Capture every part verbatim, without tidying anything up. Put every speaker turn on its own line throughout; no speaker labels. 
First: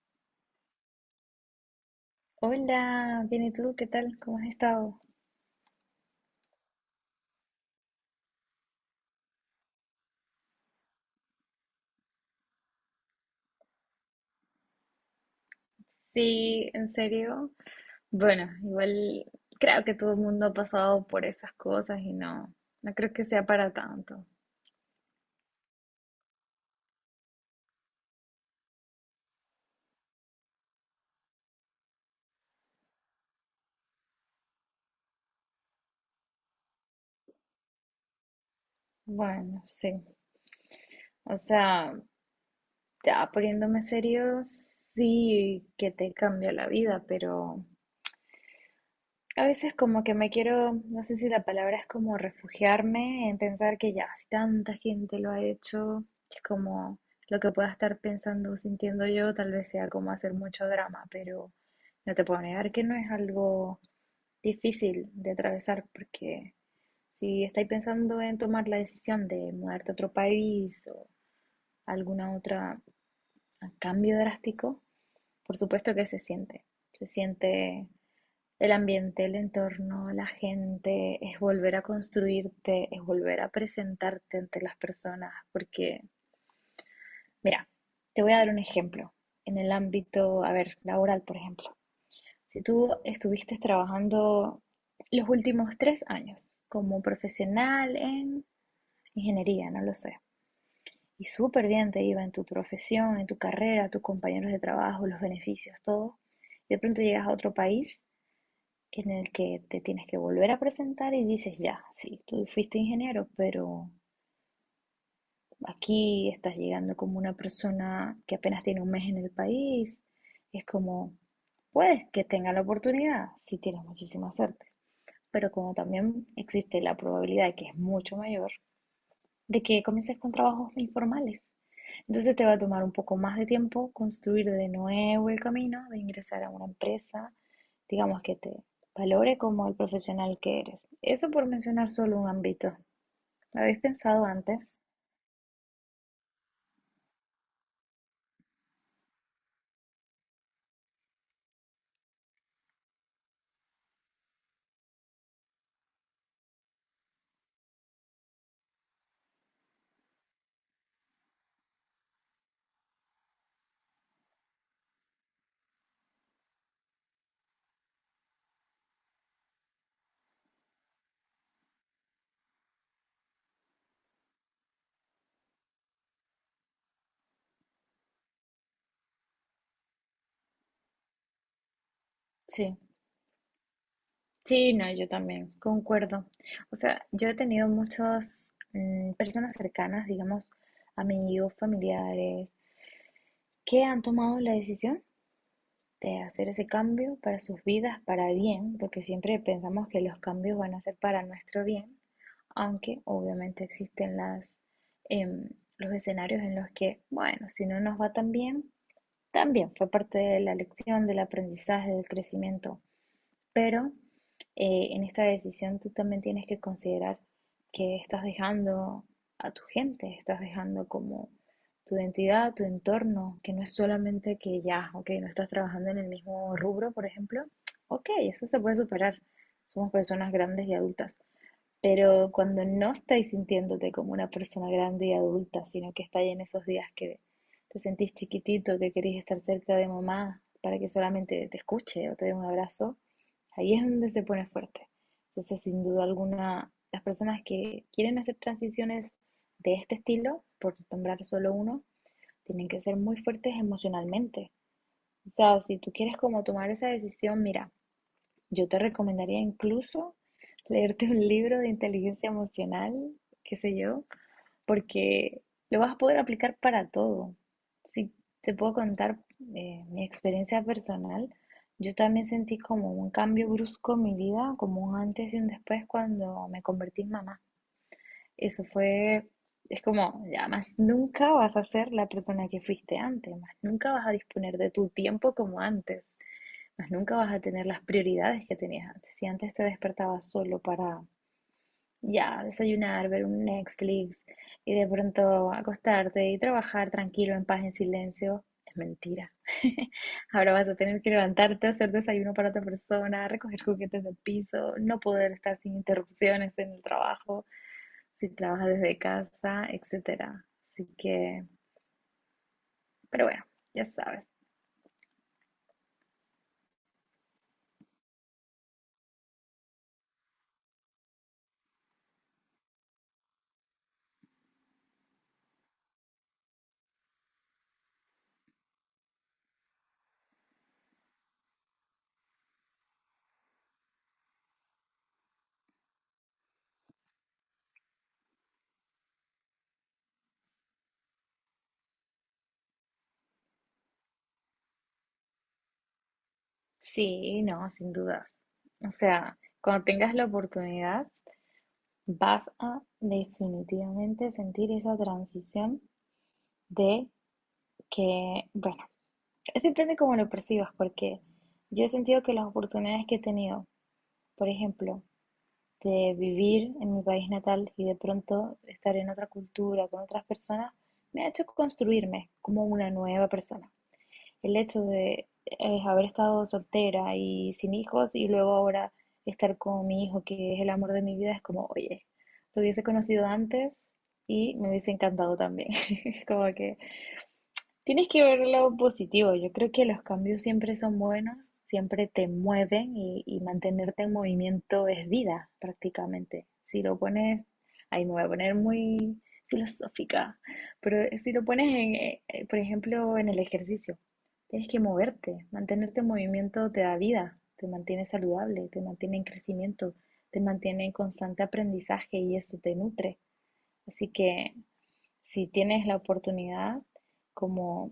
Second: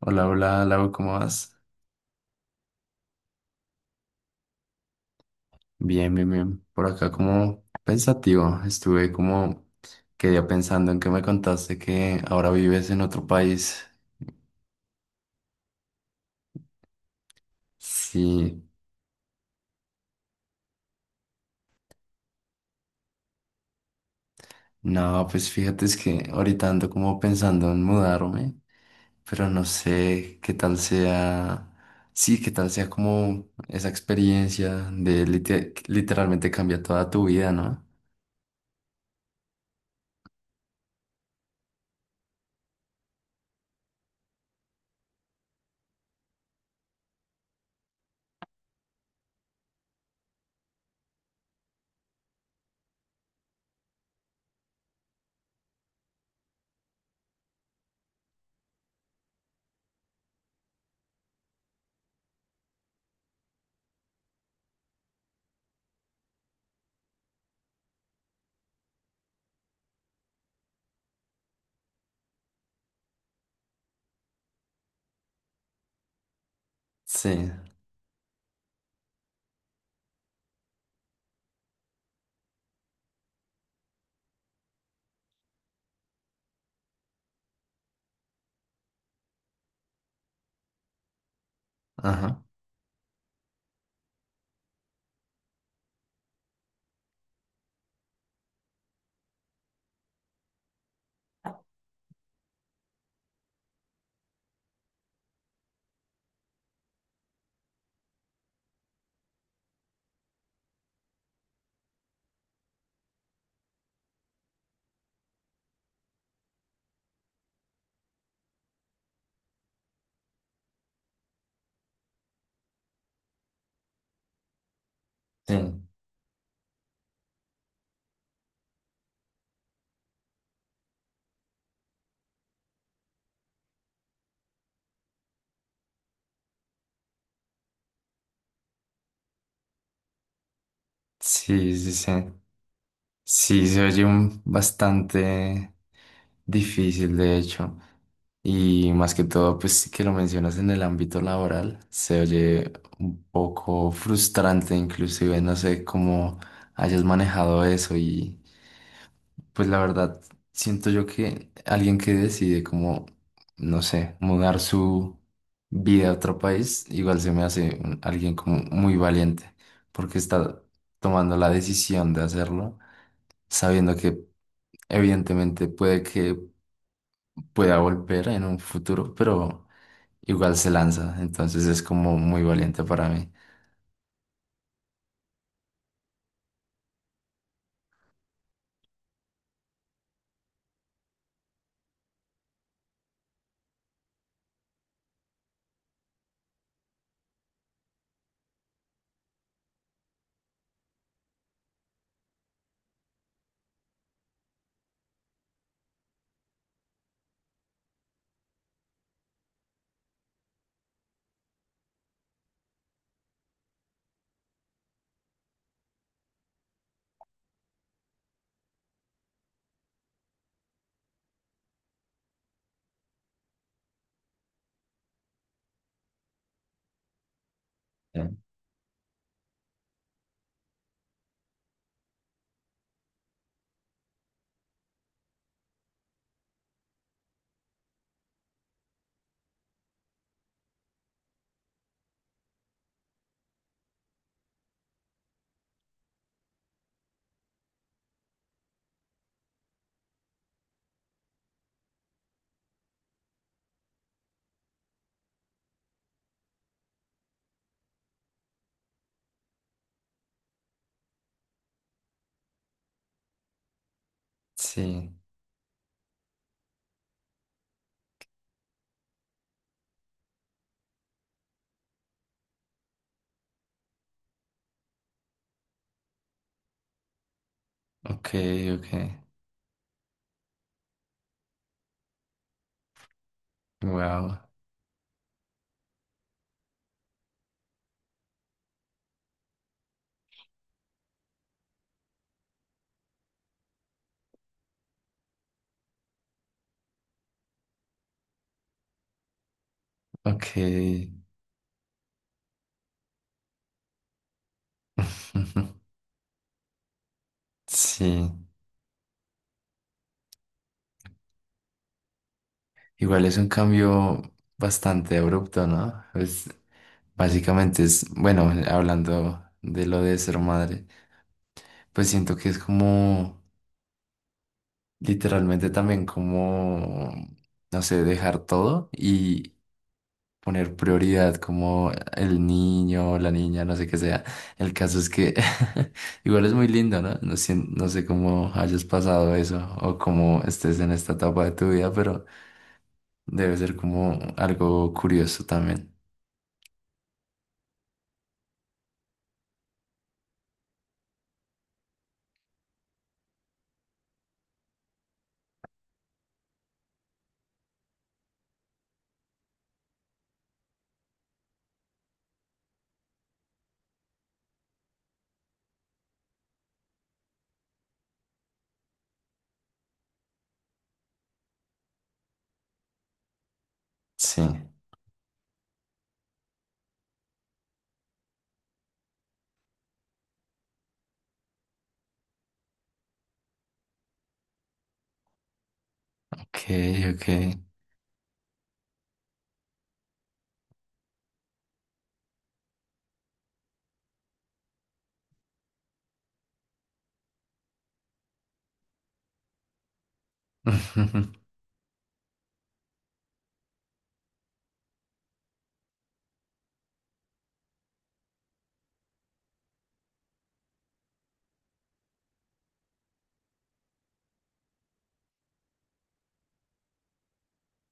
Hola, hola, Lau, ¿cómo vas?
Hola, bien, ¿y tú? ¿Qué tal? ¿Cómo has estado?
Bien, bien, bien. Por acá como pensativo, estuve como, quedé pensando en que me contaste que ahora vives en otro país.
Sí, en serio. Bueno,
Sí,
igual creo que todo el mundo ha pasado por esas cosas y no, no creo que sea para tanto.
no, pues fíjate es que ahorita ando como pensando en mudarme, pero no sé qué tal sea, sí, qué tal sea como esa experiencia de lite- literalmente cambia toda tu vida, ¿no?
Bueno, sí. O sea, ya poniéndome serio, sí que te cambia la vida, pero a veces como que me quiero, no sé si la palabra es como refugiarme en pensar que ya, si tanta gente lo ha hecho, es como lo que pueda estar pensando o sintiendo yo, tal vez sea como hacer mucho drama, pero no te puedo negar que no es algo difícil de atravesar, porque si estáis pensando en tomar la decisión de mudarte a otro país o alguna otra a cambio drástico, por supuesto que se siente, se
Sí,
siente el ambiente, el entorno, la gente, es volver a construirte, es volver a presentarte ante las personas, porque, mira, te voy a dar un ejemplo en el ámbito, a ver, laboral, por ejemplo.
ajá.
Si tú estuviste trabajando los últimos tres años como profesional en ingeniería, no lo sé, y súper bien te iba en tu profesión, en tu carrera, tus compañeros de trabajo, los beneficios, todo, de pronto llegas a otro país en el que te tienes que volver a presentar y dices, ya, sí, tú fuiste ingeniero, pero aquí estás llegando como una persona que apenas tiene un mes en el país. Es como, puedes que tenga la oportunidad si tienes muchísima suerte, pero
Sí,
como también existe la probabilidad que es mucho mayor de que comiences con trabajos informales. Entonces te va a tomar un poco más de tiempo construir de nuevo el camino de ingresar a una empresa, digamos, que te valore como el profesional que eres. Eso por
sí,
mencionar
sí, sí.
solo un ámbito. ¿Lo
Sí,
habéis
se oye
pensado
un
antes?
bastante difícil, de hecho. Y más que todo, pues sí que lo mencionas en el ámbito laboral, se oye un poco frustrante, inclusive no sé cómo hayas manejado eso y pues la verdad, siento yo que alguien que decide como, no sé, mudar su vida a otro país, igual se me hace un- alguien como muy valiente, porque está tomando la decisión de hacerlo, sabiendo que evidentemente puede que pueda volver en un futuro, pero igual se lanza, entonces es como muy
Sí,
valiente para mí.
sí, no, yo también, concuerdo. O sea, yo he tenido muchas mm, personas cercanas, digamos, amigos, familiares, que han tomado la decisión de hacer ese cambio para sus vidas, para bien, porque siempre pensamos que los cambios van a ser para nuestro bien, aunque obviamente existen las, em, los escenarios en los que, bueno, si no nos va tan bien, también fue parte de la lección, del aprendizaje, del crecimiento, pero eh, en esta decisión tú también tienes que considerar que estás dejando a tu gente, estás dejando como tu identidad, tu entorno, que no es solamente que ya, ok, no estás trabajando en el mismo rubro, por ejemplo, ok,
Ya.
eso se puede superar, somos personas grandes y adultas, pero cuando no estáis sintiéndote como una persona grande y adulta, sino que estáis en esos días que te sentís chiquitito, que querés estar cerca de mamá para que solamente te escuche o te dé un abrazo, ahí es donde se pone fuerte. Entonces, sin duda alguna, las personas que quieren hacer transiciones de este estilo, por nombrar solo uno, tienen que ser muy fuertes emocionalmente. O sea, si tú quieres como tomar esa decisión, mira, yo te recomendaría incluso leerte un libro de inteligencia emocional, qué sé yo,
Sí,
porque lo vas a poder aplicar para todo. Si te puedo contar eh, mi experiencia personal, yo también sentí como un cambio brusco en mi vida, como un antes y un después cuando me convertí en mamá.
ok,
Eso
ok,
fue, es como, ya más nunca vas a ser la persona que fuiste antes, más nunca vas a
wow,
disponer de tu tiempo como antes, pues nunca vas a tener las prioridades que tenías antes. Si antes te despertabas solo para ya desayunar, ver un Netflix y de pronto acostarte y trabajar tranquilo, en paz, en silencio, es mentira. Ahora vas a tener
ok.
que levantarte, hacer desayuno para otra persona, recoger juguetes del piso, no poder estar sin interrupciones en el trabajo,
Sí,
si trabajas desde casa, etcétera. Así que,
igual
pero
es
bueno,
un
ya
cambio
sabes.
bastante abrupto, ¿no? Pues básicamente es, bueno, hablando de lo de ser madre, pues siento que es como, literalmente también como, no sé, dejar todo y poner prioridad como el niño, la niña, no sé qué sea. El caso es que igual es muy lindo, ¿no? No sé, no sé cómo hayas pasado eso o cómo estés en esta etapa de tu vida, pero... Debe ser como algo curioso también.
Sí, no, sin dudas. O sea, cuando tengas la oportunidad, vas a definitivamente sentir esa transición de que, bueno, es depende cómo lo percibas, porque yo he sentido que las oportunidades que he tenido, por ejemplo, de vivir en mi país natal y de pronto estar en otra cultura, con otras personas, me ha hecho construirme como una nueva persona,
Sí,
el hecho de eh, haber estado soltera y sin hijos y luego ahora estar con mi hijo, que es el amor de mi vida, es como, oye, lo hubiese conocido antes y me hubiese encantado también. Como
ok,
que
ok.
tienes que ver lo positivo. Yo creo que los cambios siempre son buenos, siempre te mueven y, y mantenerte en movimiento es vida, prácticamente. Si lo pones, ahí me voy a poner muy filosófica, pero si
Ujú.
lo pones, en, eh, eh, por ejemplo, en el ejercicio, tienes que moverte. Mantenerte en movimiento te da vida, te mantiene saludable, te mantiene en crecimiento, te mantiene en constante aprendizaje y eso te nutre. Así que si tienes la oportunidad, como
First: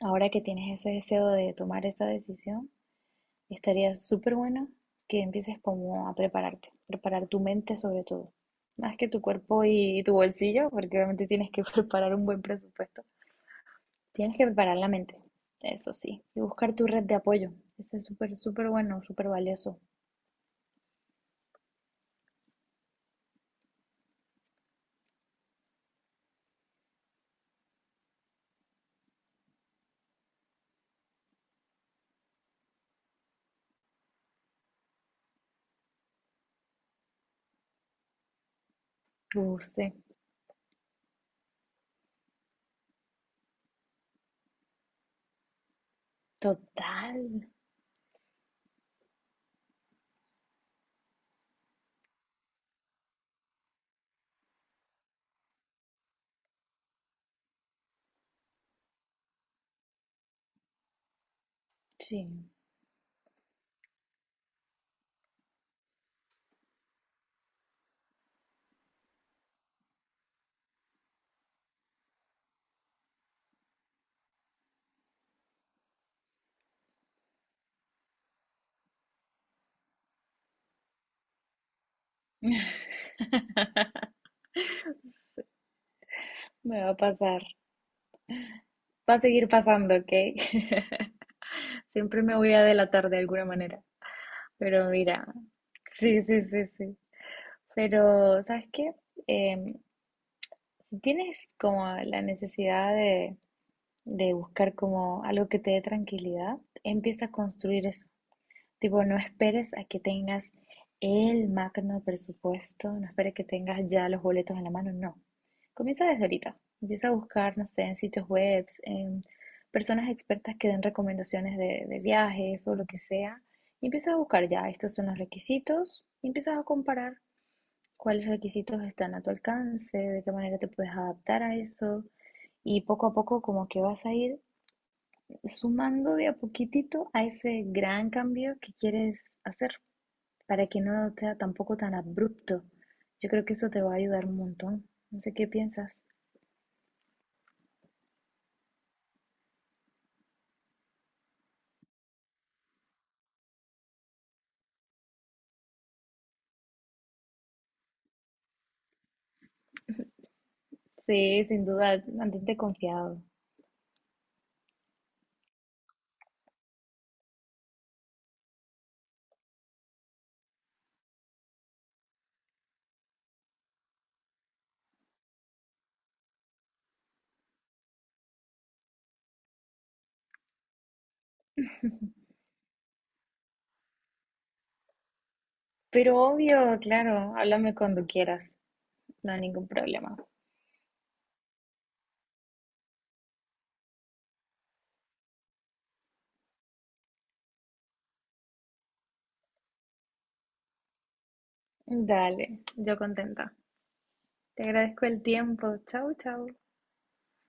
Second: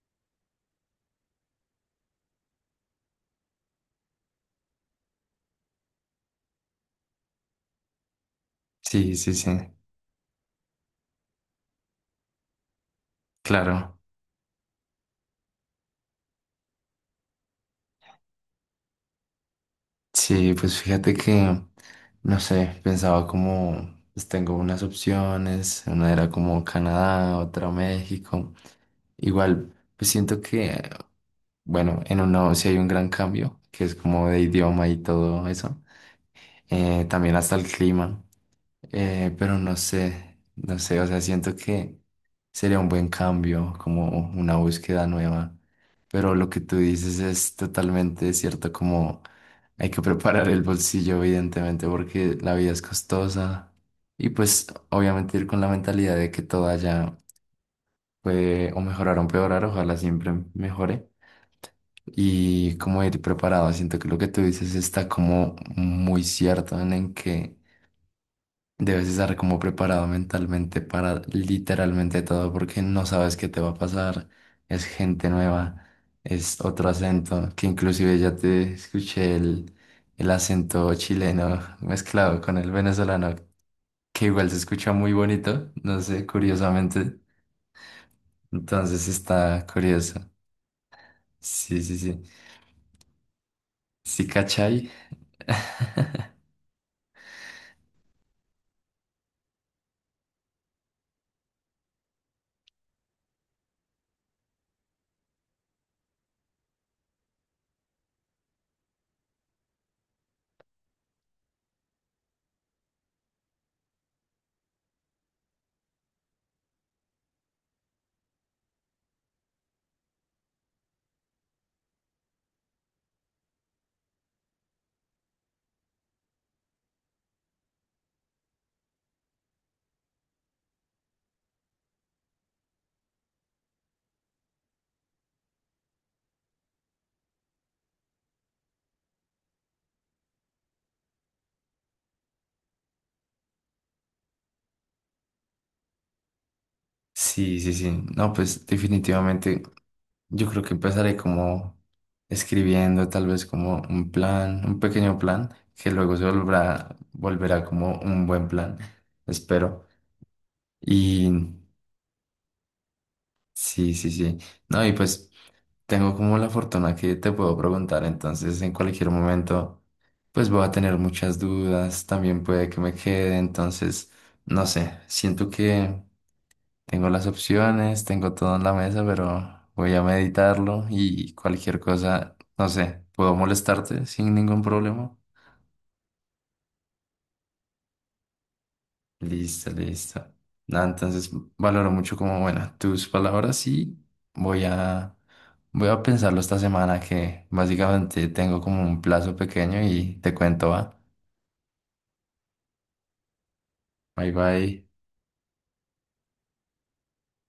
ahora que tienes ese deseo de tomar esa decisión, estaría súper bueno que empieces como a prepararte, preparar tu mente sobre todo, más que
Sí,
tu
sí, sí,
cuerpo y tu bolsillo, porque obviamente tienes que preparar un buen presupuesto.
claro.
Tienes que preparar la mente, eso sí, y buscar tu red de apoyo. Eso es súper, súper bueno, súper valioso.
Sí, pues fíjate que, no sé, pensaba como, pues tengo unas opciones, una era como Canadá, otra México. Igual, pues siento que, bueno, en uno sí hay un gran cambio, que es como de idioma y todo eso. Eh, también hasta el clima. Eh, pero
Uf,
no
sí,
sé, no sé, o sea, siento que sería un buen cambio, como una búsqueda nueva. Pero lo que tú dices
total,
es totalmente cierto, como hay que preparar el bolsillo, evidentemente, porque la vida es costosa. Y pues obviamente ir con la mentalidad de que todo allá puede o mejorar o empeorar, ojalá siempre mejore.
sí.
Y como ir preparado, siento que lo que tú dices está como muy cierto en en que debes estar como preparado mentalmente para literalmente todo porque no sabes qué te va a pasar. Es gente nueva, es otro acento, que inclusive ya te escuché el, el acento chileno mezclado con el venezolano, que igual se escucha muy
Sí,
bonito, no sé,
me va a
curiosamente.
pasar,
Entonces
va a seguir
está
pasando, ¿ok?
curioso. Sí, sí,
Siempre
sí.
me voy a delatar de alguna manera.
Sí, cachai.
Pero mira, sí, sí, sí, sí. Pero, ¿sabes qué? Em, si tienes como la necesidad de, de buscar como algo que te dé tranquilidad, empieza a construir eso. Tipo, no esperes a que tengas el magno presupuesto, no esperes que tengas ya los boletos en la mano, no. Comienza desde ahorita. Empieza a buscar, no sé, en sitios web, en personas expertas que den recomendaciones de, de viajes o lo que sea. Y empieza a buscar ya, estos son los requisitos, y empiezas a comparar cuáles requisitos están a tu alcance, de qué manera te puedes adaptar a eso. Y poco a poco como que vas a ir sumando de a poquitito a ese gran cambio que quieres hacer para que no sea tampoco tan abrupto. Yo creo que eso te va a ayudar un montón. No sé qué piensas.
Sí, sí, sí. No, pues definitivamente yo creo que empezaré como escribiendo tal vez como un plan, un pequeño plan, que luego se volverá, volverá como un buen plan, espero. Y
Sí, sin duda, mantente confiado.
sí, sí, sí. No, y pues tengo como la fortuna que te puedo preguntar, entonces en cualquier momento pues voy a tener muchas dudas, también puede que me quede, entonces no sé, siento que... Tengo las opciones, tengo todo en la mesa, pero voy a meditarlo y cualquier cosa, no sé, puedo molestarte sin ningún problema.
Pero obvio, claro, háblame cuando quieras, no hay ningún
Listo,
problema.
listo. Nada, entonces valoro mucho como, bueno, tus palabras y voy a, voy a pensarlo esta semana que básicamente tengo como un plazo pequeño y te cuento, va.
Dale, yo contenta.
Bye
Te
bye.
agradezco el tiempo. Chau, chau.